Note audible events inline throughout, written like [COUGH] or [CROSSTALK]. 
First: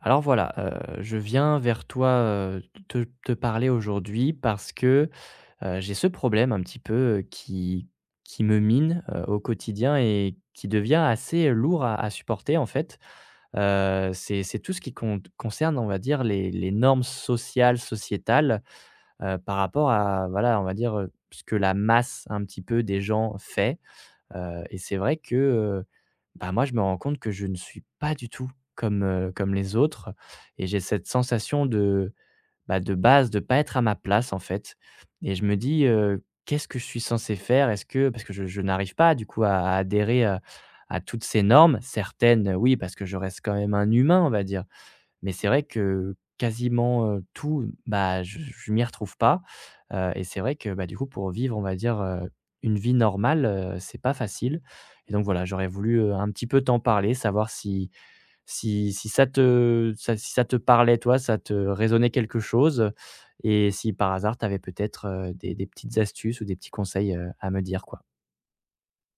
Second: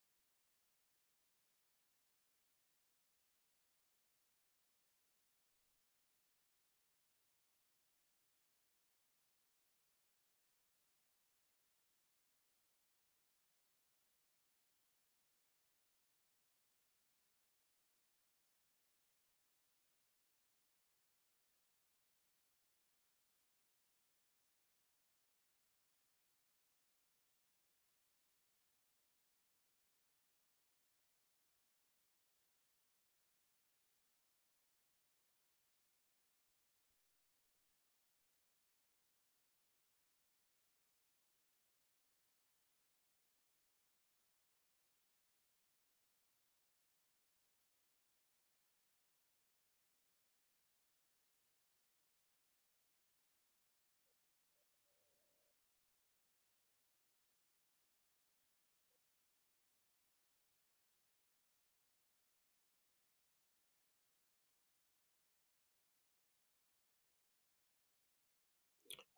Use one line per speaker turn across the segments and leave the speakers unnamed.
Je viens vers toi, te parler aujourd'hui parce que j'ai ce problème un petit peu, qui me mine, au quotidien et qui devient assez lourd à supporter en fait. C'est tout ce qui concerne, on va dire, les normes sociales, sociétales, par rapport à voilà, on va dire, ce que la masse un petit peu des gens fait. Et c'est vrai que, moi, je me rends compte que je ne suis pas du tout comme comme les autres et j'ai cette sensation de, bah, de base, de pas être à ma place, en fait et je me dis, «Qu'est-ce que je suis censé faire?» Est-ce que parce que je n'arrive pas, du coup, à adhérer à toutes ces normes. Certaines, oui, parce que je reste quand même un humain, on va dire, mais c'est vrai que quasiment, tout, bah, je m'y retrouve pas, et c'est vrai que, bah, du coup, pour vivre, on va dire, une vie normale, c'est pas facile et donc voilà, j'aurais voulu, un petit peu t'en parler, savoir si si si ça te ça si ça te parlait, toi, ça te résonnait quelque chose, et si par hasard, tu avais peut-être, des petites astuces ou des petits conseils, à me dire, quoi.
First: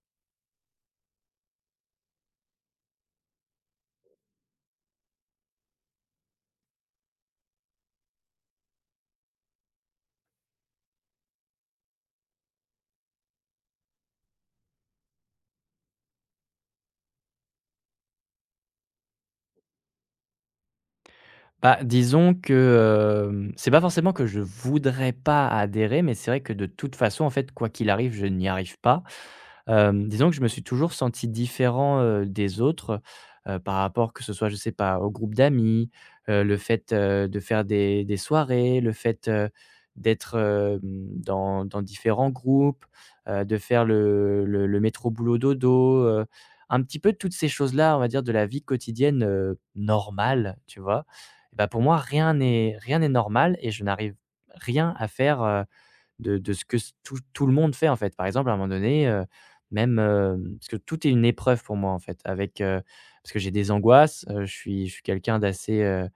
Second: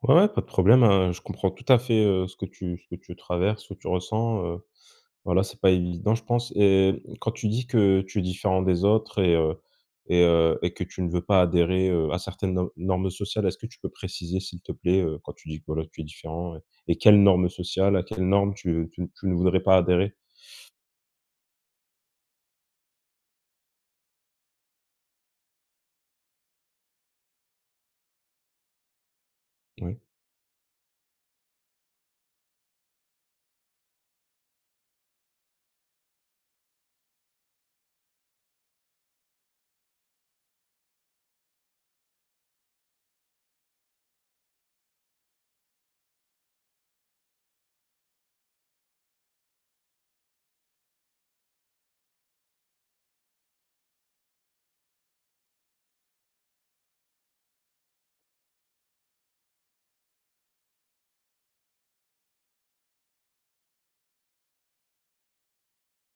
Ouais, ouais, pas de problème, hein, je comprends tout à fait, ce que tu traverses, ce que tu ressens, voilà, c'est pas évident, je pense et mmh, quand tu dis que tu es différent des autres et que tu ne veux pas adhérer, à certaines no normes sociales, est-ce que tu peux préciser, s'il te plaît, quand tu dis que, voilà, tu es différent et quelles normes sociales, à quelles normes tu ne voudrais pas adhérer?
Bah, disons que, c'est pas forcément que je voudrais pas adhérer, mais c'est vrai que de toute façon, en fait, quoi qu'il arrive, je n'y arrive pas.
Oui.
Disons que je me suis toujours senti différent, des autres, par rapport que ce soit, je sais pas, au groupe d'amis, le fait, de faire des soirées, le fait, d'être, dans différents groupes, de faire le métro boulot dodo, un petit peu toutes ces choses-là, on va dire, de la vie quotidienne, normale, tu vois? Et bah, pour moi, rien n'est normal et je n'arrive rien à faire, de ce que s tout le monde fait, en fait. Par exemple, à un moment donné, même, parce que tout est une épreuve pour moi, en fait, parce que j'ai des angoisses, je suis quelqu'un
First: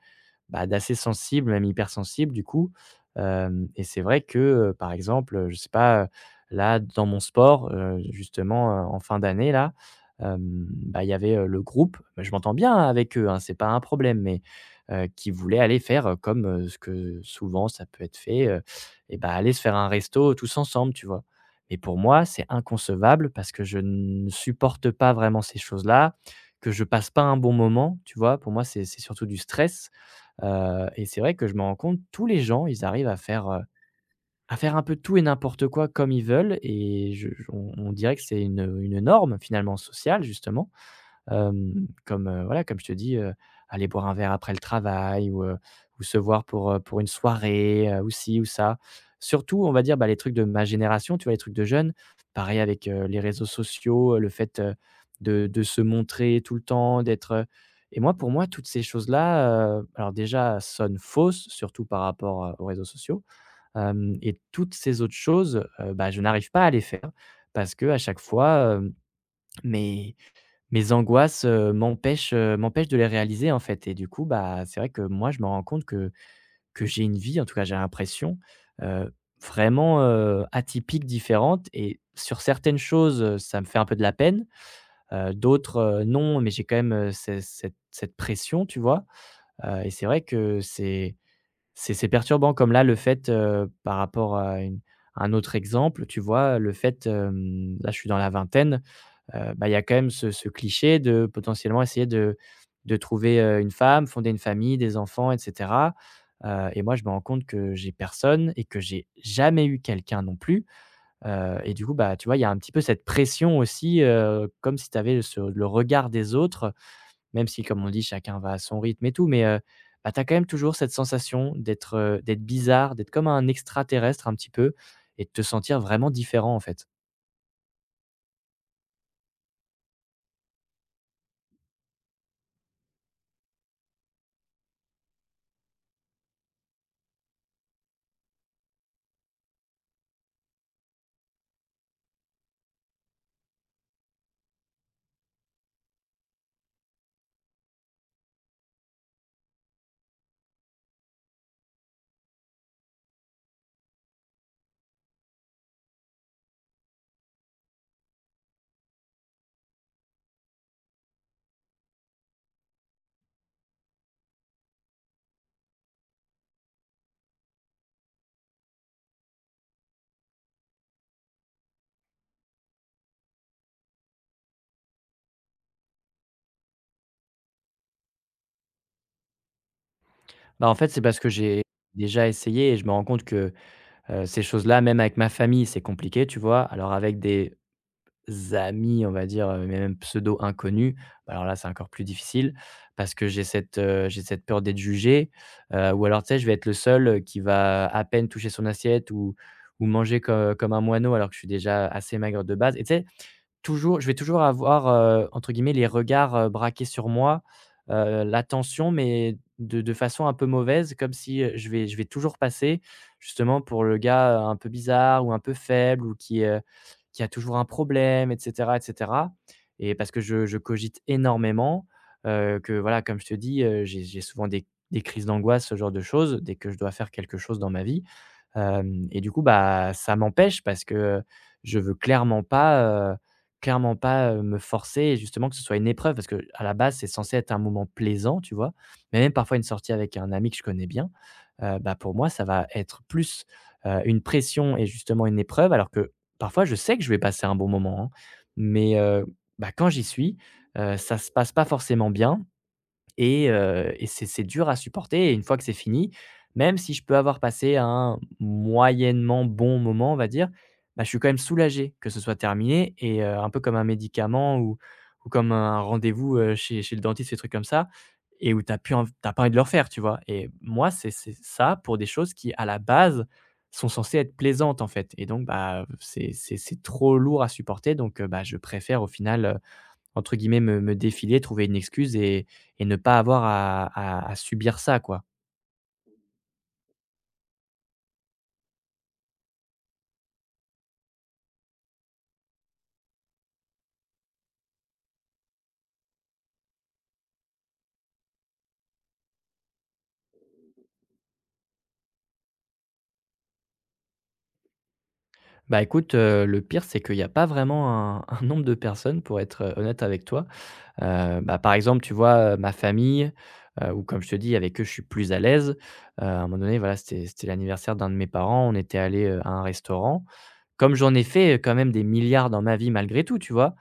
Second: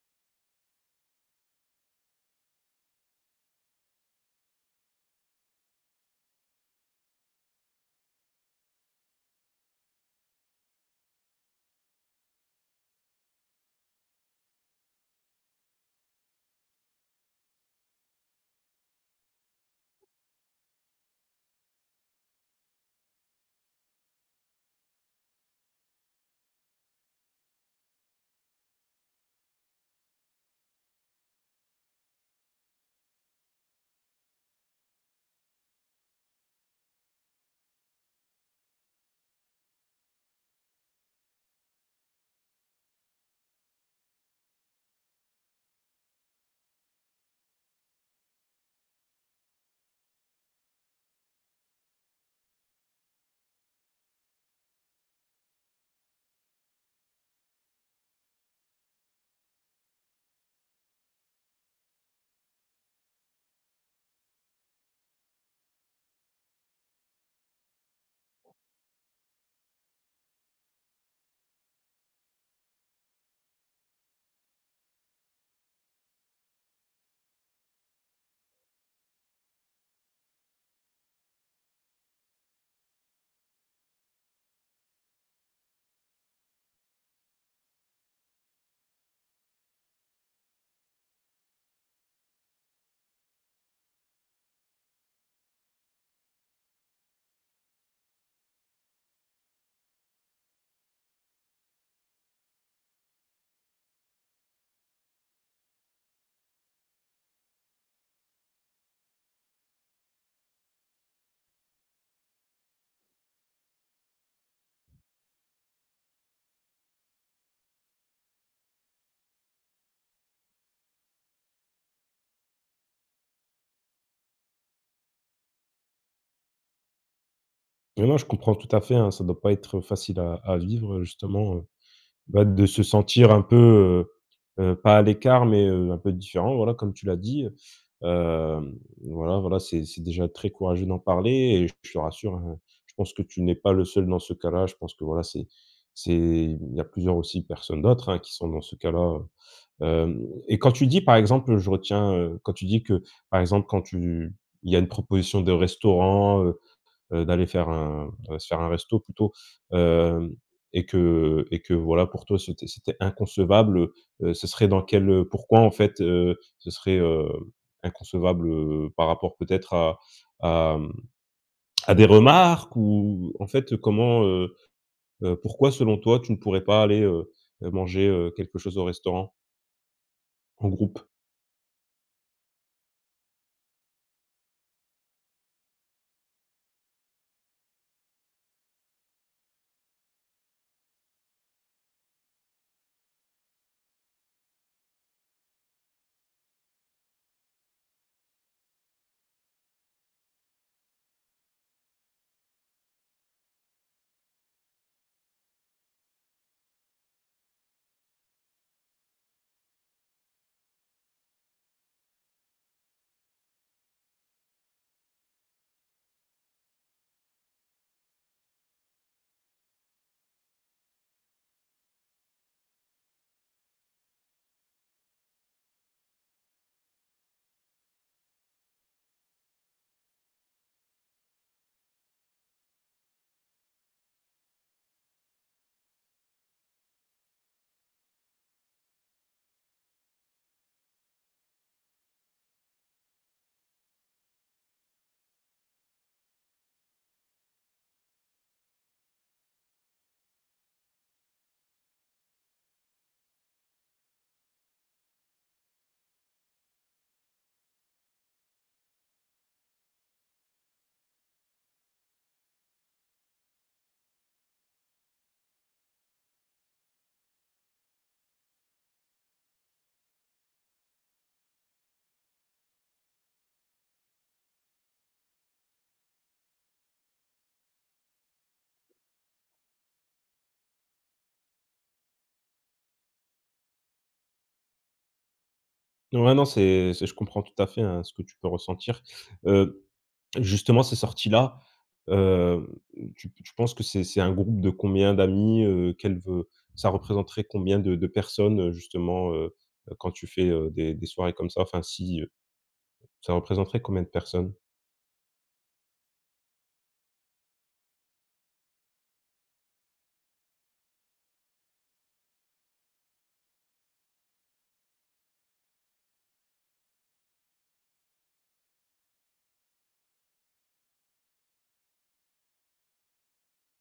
bah, d'assez sensible, même hypersensible du coup. Hem et c'est vrai que, par exemple, je sais pas, là dans mon sport, justement, en fin d'année là, bah, il y avait, le groupe, bah, je m'entends bien avec eux, hein, c'est pas un problème mais qui voulaient aller faire, comme ce que souvent ça peut être fait, et bah, aller se faire un resto tous ensemble, tu vois? Et pour moi, c'est inconcevable parce que je ne supporte pas vraiment ces choses-là, que je passe pas un bon moment, tu vois? Pour moi, c'est surtout du stress. Et c'est vrai que je me rends compte, tous les gens, ils arrivent à faire un peu tout et n'importe quoi comme ils veulent et je on dirait que c'est une norme finalement sociale justement. Voilà, comme je te dis, aller boire un verre après le travail ou se voir pour une soirée, ou ci ou ça. Surtout, on va dire, bah, les trucs de ma génération, tu vois? Les trucs de jeunes. Pareil avec, les réseaux sociaux, le fait, de se montrer tout le temps, d'être, et moi, pour moi, toutes ces choses-là, alors déjà, sonnent fausses, surtout par rapport, aux réseaux sociaux. Hem et toutes ces autres choses, bah, je n'arrive pas à les faire parce que à chaque fois, mes mes angoisses, m'empêchent de les réaliser, en fait et du coup, bah, c'est vrai que moi, je me rends compte que j'ai une vie, en tout cas, j'ai l'impression, heu, vraiment, atypique, différente et sur certaines choses, ça me fait un peu de la peine, d'autres, non, mais j'ai quand même, ce cette pression, tu vois? Et c'est vrai que c'est perturbant comme là, le fait, par rapport à une un autre exemple, tu vois? Le fait, là, je suis dans la vingtaine, bah, il y a quand même ce cliché de potentiellement essayer de trouver, une femme, fonder une famille, des enfants et cetera, et moi je me rends compte que j'ai personne et que j'ai jamais eu quelqu'un non plus, et du coup, bah, tu vois, il y a un petit peu cette pression aussi, comme si tu avais le regard des autres, même si comme on dit chacun va à son rythme et tout, mais bah, tu as quand même toujours cette sensation d'être, d'être bizarre, d'être comme un extraterrestre un petit peu et de te sentir vraiment différent, en fait.
Non, non, je comprends tout à fait, hein, ça doit pas être facile à vivre, justement. Bah, de se sentir un peu, pas à l'écart, mais un peu différent, voilà, comme tu l'as dit. Hem, voilà, voilà, c'est déjà très courageux d'en parler et je te rassure, hein, je pense que tu n'es pas le seul dans ce cas-là. Je pense que, voilà, c'est il y a plusieurs aussi personnes d'autres, hein, qui sont dans ce cas-là. Hem, et quand tu dis, par exemple, je retiens, quand tu dis que, par exemple, quand tu il y a une proposition de restaurant, d'aller faire un, se faire un resto plutôt, hem, et que voilà, pour toi c'était inconcevable, ce serait dans quel, pourquoi en fait, ce serait, inconcevable, par rapport peut-être à, mmh, à des remarques, ou en fait, comment, pourquoi selon toi tu ne pourrais pas aller, manger, quelque chose au restaurant
Bah,
en
en fait,
groupe?
c'est parce que j'ai déjà essayé et je me rends compte que, ces choses-là, même avec ma famille, c'est compliqué, tu vois? Alors avec des amis, on va dire, mais même pseudo inconnus, bah, alors là, c'est encore plus difficile parce que j'ai j'ai cette peur d'être jugé, ou alors, tu sais, je vais être le seul, qui va à peine toucher son assiette ou manger co comme un moineau alors que je suis déjà assez maigre de base et tu sais. Toujours je vais toujours avoir, entre guillemets «les regards», braqués sur moi, l'attention, mais de façon un peu mauvaise, comme si, je vais toujours passer justement pour le gars, un peu bizarre ou un peu faible ou qui a toujours un problème et cetera et cetera et parce que je cogite énormément, que voilà, comme je te dis, j'ai souvent des crises d'angoisse, ce genre de choses, dès que je dois faire quelque chose dans ma vie, hem et du coup, bah, ça m'empêche parce que je veux clairement pas, clairement pas, me forcer et justement que ce soit une épreuve parce que à la base, c'est censé être un moment plaisant, tu vois? Mais même parfois une sortie avec un ami que je connais bien, bah, pour moi, ça va être plus, une pression et justement une épreuve alors que parfois je sais que je vais passer un bon moment, hein. Mais, bah, quand j'y suis, ça se passe pas forcément bien et c'est dur à supporter et une fois que c'est fini, même si je peux avoir passé un moyennement bon moment, on va dire, bah, je suis quand même soulagé que ce soit terminé et un peu comme un médicament ou comme un rendez-vous, chez le dentiste, ces trucs comme ça et où tu as plus env pas envie de le refaire, tu vois? Et moi, c'est ça pour des choses qui, à la base, sont censées être plaisantes, en fait et donc bah, c'est trop lourd à supporter donc bah, je préfère au final, entre guillemets, me «défiler», trouver une excuse et ne pas avoir à subir ça, quoi.
Ouais, non, c'est je comprends tout à fait, hein, ce que tu peux ressentir. heu Justement, ces sorties-là, heu, tu tu penses que c'est un groupe de combien d'amis, quel veut ça représenterait combien de personnes, justement, quand tu fais, des soirées comme ça? Enfin, si, ça représenterait combien de personnes?
Bah, écoute, le pire, c'est qu'il y a pas vraiment un [LAUGHS] un nombre de personnes, pour être, honnête avec toi. Bah, par exemple, tu vois, ma famille, où comme je te dis, avec eux, je suis plus à l'aise. À un moment donné, voilà, c'était l'anniversaire d'un de mes parents, on était allé à un restaurant. Comme j'en ai fait, quand même des milliards dans ma vie malgré tout, tu vois?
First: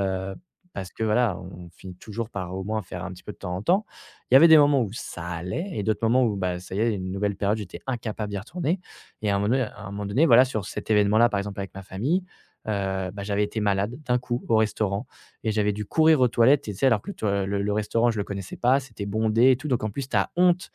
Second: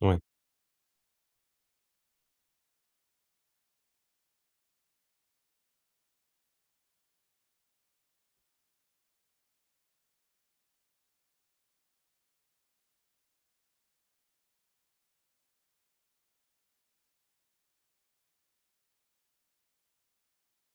Ouais.
Parce que voilà, on finit toujours par au moins faire un petit peu de temps en temps. Il y avait des moments où ça allait et d'autres moments où, bah, ça y est, une nouvelle période, j'étais incapable d'y retourner. Et à un moment donné, voilà, sur cet événement-là, par exemple avec ma famille, bah, j'avais été malade d'un coup au restaurant et j'avais dû courir aux toilettes. Et tu sais, alors que le restaurant, je le connaissais pas, c'était bondé et tout, donc en plus, tu as honte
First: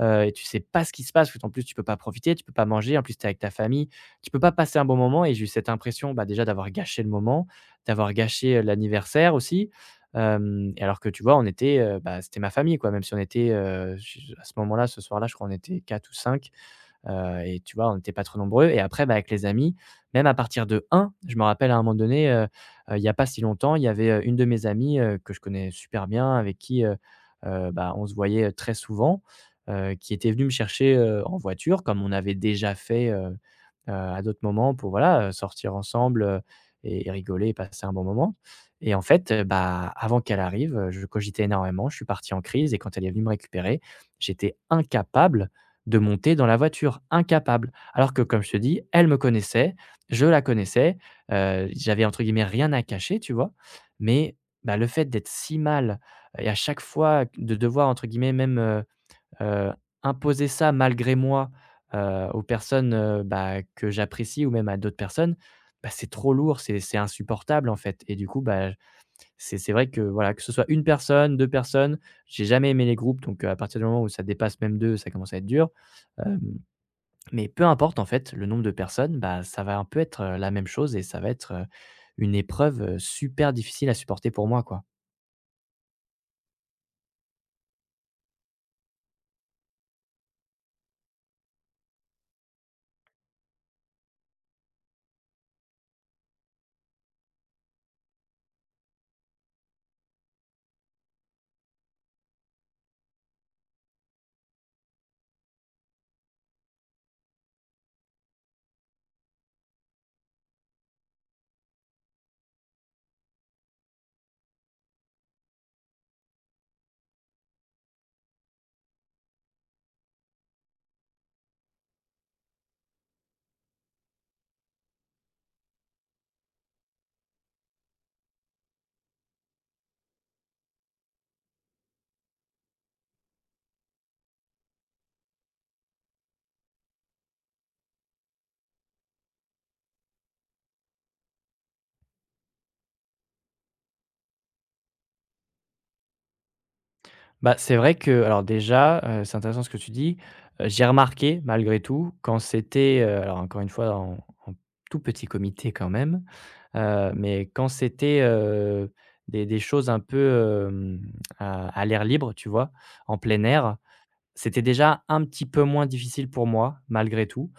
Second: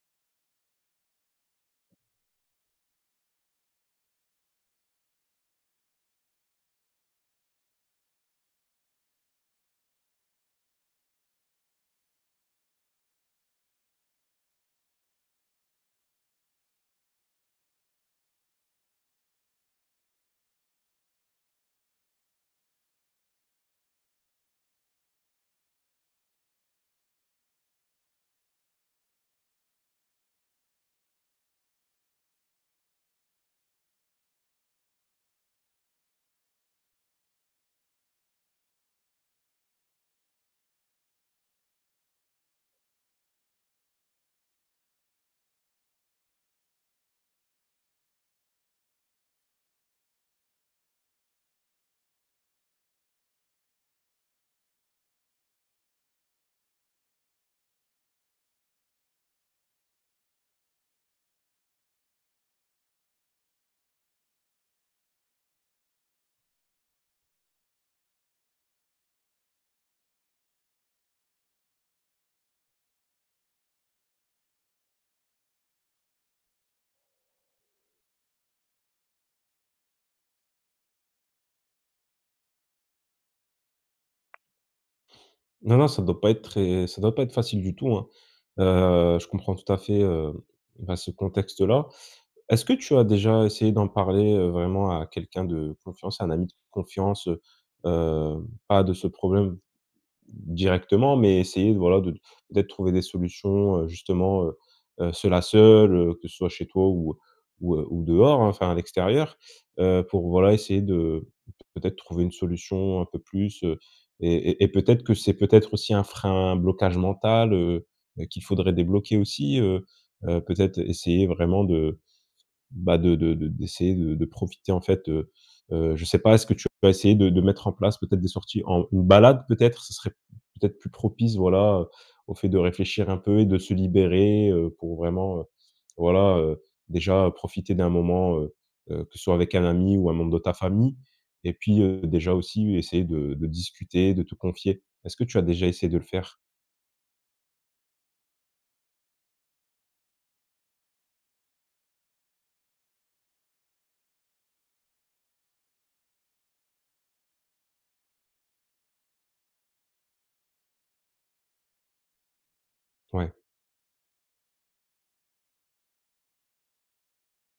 et tu sais pas ce qui se passe, parce qu'en plus tu peux pas profiter, tu peux pas manger, en plus tu es avec ta famille, tu peux pas passer un bon moment. Et j'ai eu cette impression, bah, déjà d'avoir gâché le moment, d'avoir gâché, l'anniversaire aussi, hem et alors que tu vois, on était, bah, c'était ma famille quoi, même si on était, j à ce moment-là, ce soir-là, je crois on était 4 ou cinq. Et tu vois, on n'était pas trop nombreux. Et après, bah, avec les amis, même à partir de un, je me rappelle à un moment donné, il y a pas si longtemps, il y avait, une de mes amies, que je connais super bien, avec qui, bah, on se voyait très souvent, qui était venue me chercher, en voiture comme on avait déjà fait, à d'autres moments pour voilà, sortir ensemble, et rigoler et passer un bon moment. Et en fait, bah, avant qu'elle arrive, je cogitais énormément, je suis parti en crise. Et quand elle est venue me récupérer, j'étais incapable de monter dans la voiture, incapable. Alors que comme je te dis, elle me connaissait, je la connaissais, j'avais entre guillemets «rien à cacher», tu vois? Mais, bah, le fait d'être si mal et à chaque fois de devoir entre guillemets même, heu, imposer ça malgré moi, aux personnes, bah, que j'apprécie ou même à d'autres personnes, bah, c'est trop lourd, c'est insupportable en fait. Et du coup, bah, c'est vrai que, voilà, que ce soit une personne, 2 personnes, j'ai jamais aimé les groupes, donc à partir du moment où ça dépasse même 2, ça commence à être dur. Hem, mais peu importe, en fait, le nombre de personnes, bah, ça va un peu être, la même chose et ça va être, une épreuve, super difficile à supporter pour moi, quoi.
Non, non, ça doit pas être très ça doit pas être facile du tout, hein. Je comprends tout à fait, bah, ce contexte-là. Est-ce que tu as déjà essayé d'en parler, vraiment à quelqu'un de confiance, à un ami de confiance, pas de ce problème directement, mais essayer de voilà, de peut-être trouver des solutions, justement, seule à seule, que ce soit chez toi ou dehors, hein, enfin à l'extérieur, pour voilà, essayer de peut-être trouver une solution un peu plus, et peut-être que c'est peut-être aussi un frein, un blocage mental, qu'il faudrait débloquer aussi, peut-être essayer vraiment de bah, de d'essayer de profiter en fait, je sais pas, est-ce que tu vas essayer de mettre en place peut-être des sorties, en une balade peut-être? Ce serait peut-être plus propice, voilà, au fait de réfléchir un peu et de se libérer, pour vraiment, voilà, déjà, profiter d'un moment, que ce soit avec un ami ou un membre de ta famille et puis, déjà aussi essayer de discuter, de te confier. Est-ce que tu as déjà essayé de le faire?
Bah, c'est vrai que alors déjà, c'est intéressant ce que tu dis. J'ai remarqué malgré tout quand c'était, alors encore une fois en tout petit comité quand même, mais quand c'était, des choses un peu, hem, à l'air libre, tu vois? En
Ouais.
plein air, c'était déjà un petit peu moins difficile pour moi malgré tout.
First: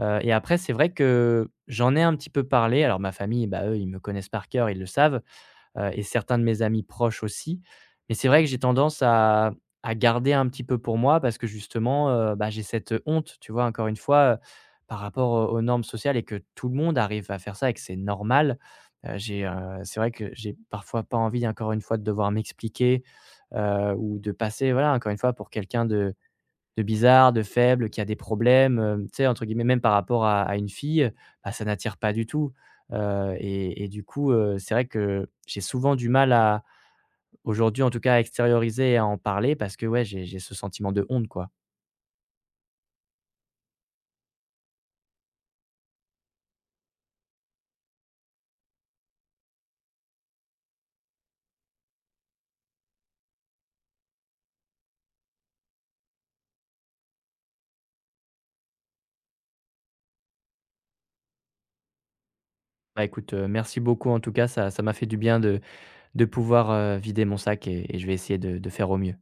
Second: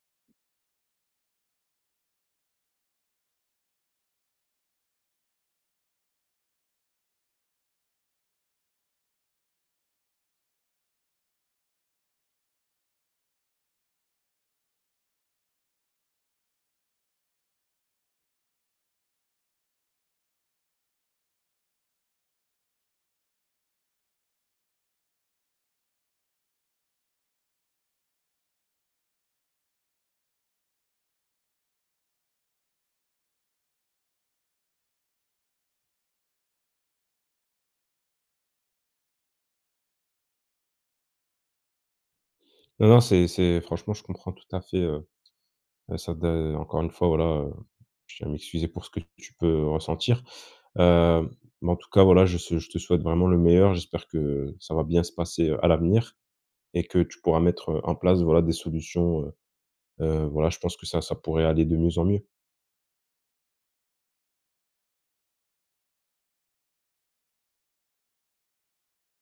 Et après c'est vrai que j'en ai un petit peu parlé, alors ma famille, bah, eux, ils me connaissent par cœur, ils le savent et certains de mes amis proches aussi. Mais c'est vrai que j'ai tendance à garder un petit peu pour moi parce que justement, bah, j'ai cette, honte, tu vois? Encore une fois, par rapport, aux normes sociales et que tout le monde arrive à faire ça et que c'est normal. Heu, j'ai, heu, c'est vrai que j'ai parfois pas envie encore une fois de devoir m'expliquer, ou de passer, voilà, encore une fois pour quelqu'un de bizarre, de faible, qui a des problèmes, tu sais, entre guillemets, même par rapport à une fille, bah, ça n'attire pas du tout, et du coup, c'est vrai que j'ai souvent du mal à aujourd'hui, en tout cas, à extérioriser et à en parler parce que, ouais, j'ai ce sentiment de honte, quoi.
Non, non, c'est franchement, je comprends tout à fait, ça de encore une fois, voilà, je tiens à m'excuser pour ce que tu peux ressentir. Hem, mais en tout cas, voilà, je te souhaite vraiment le meilleur. J'espère que ça va bien se passer, à l'avenir et que tu pourras mettre, en place, voilà, des solutions, voilà, je pense que ça pourrait aller de mieux en mieux.
Bah, écoute, merci beaucoup, en tout cas, ça m'a fait du bien de pouvoir, vider mon sac et je vais essayer de faire au mieux.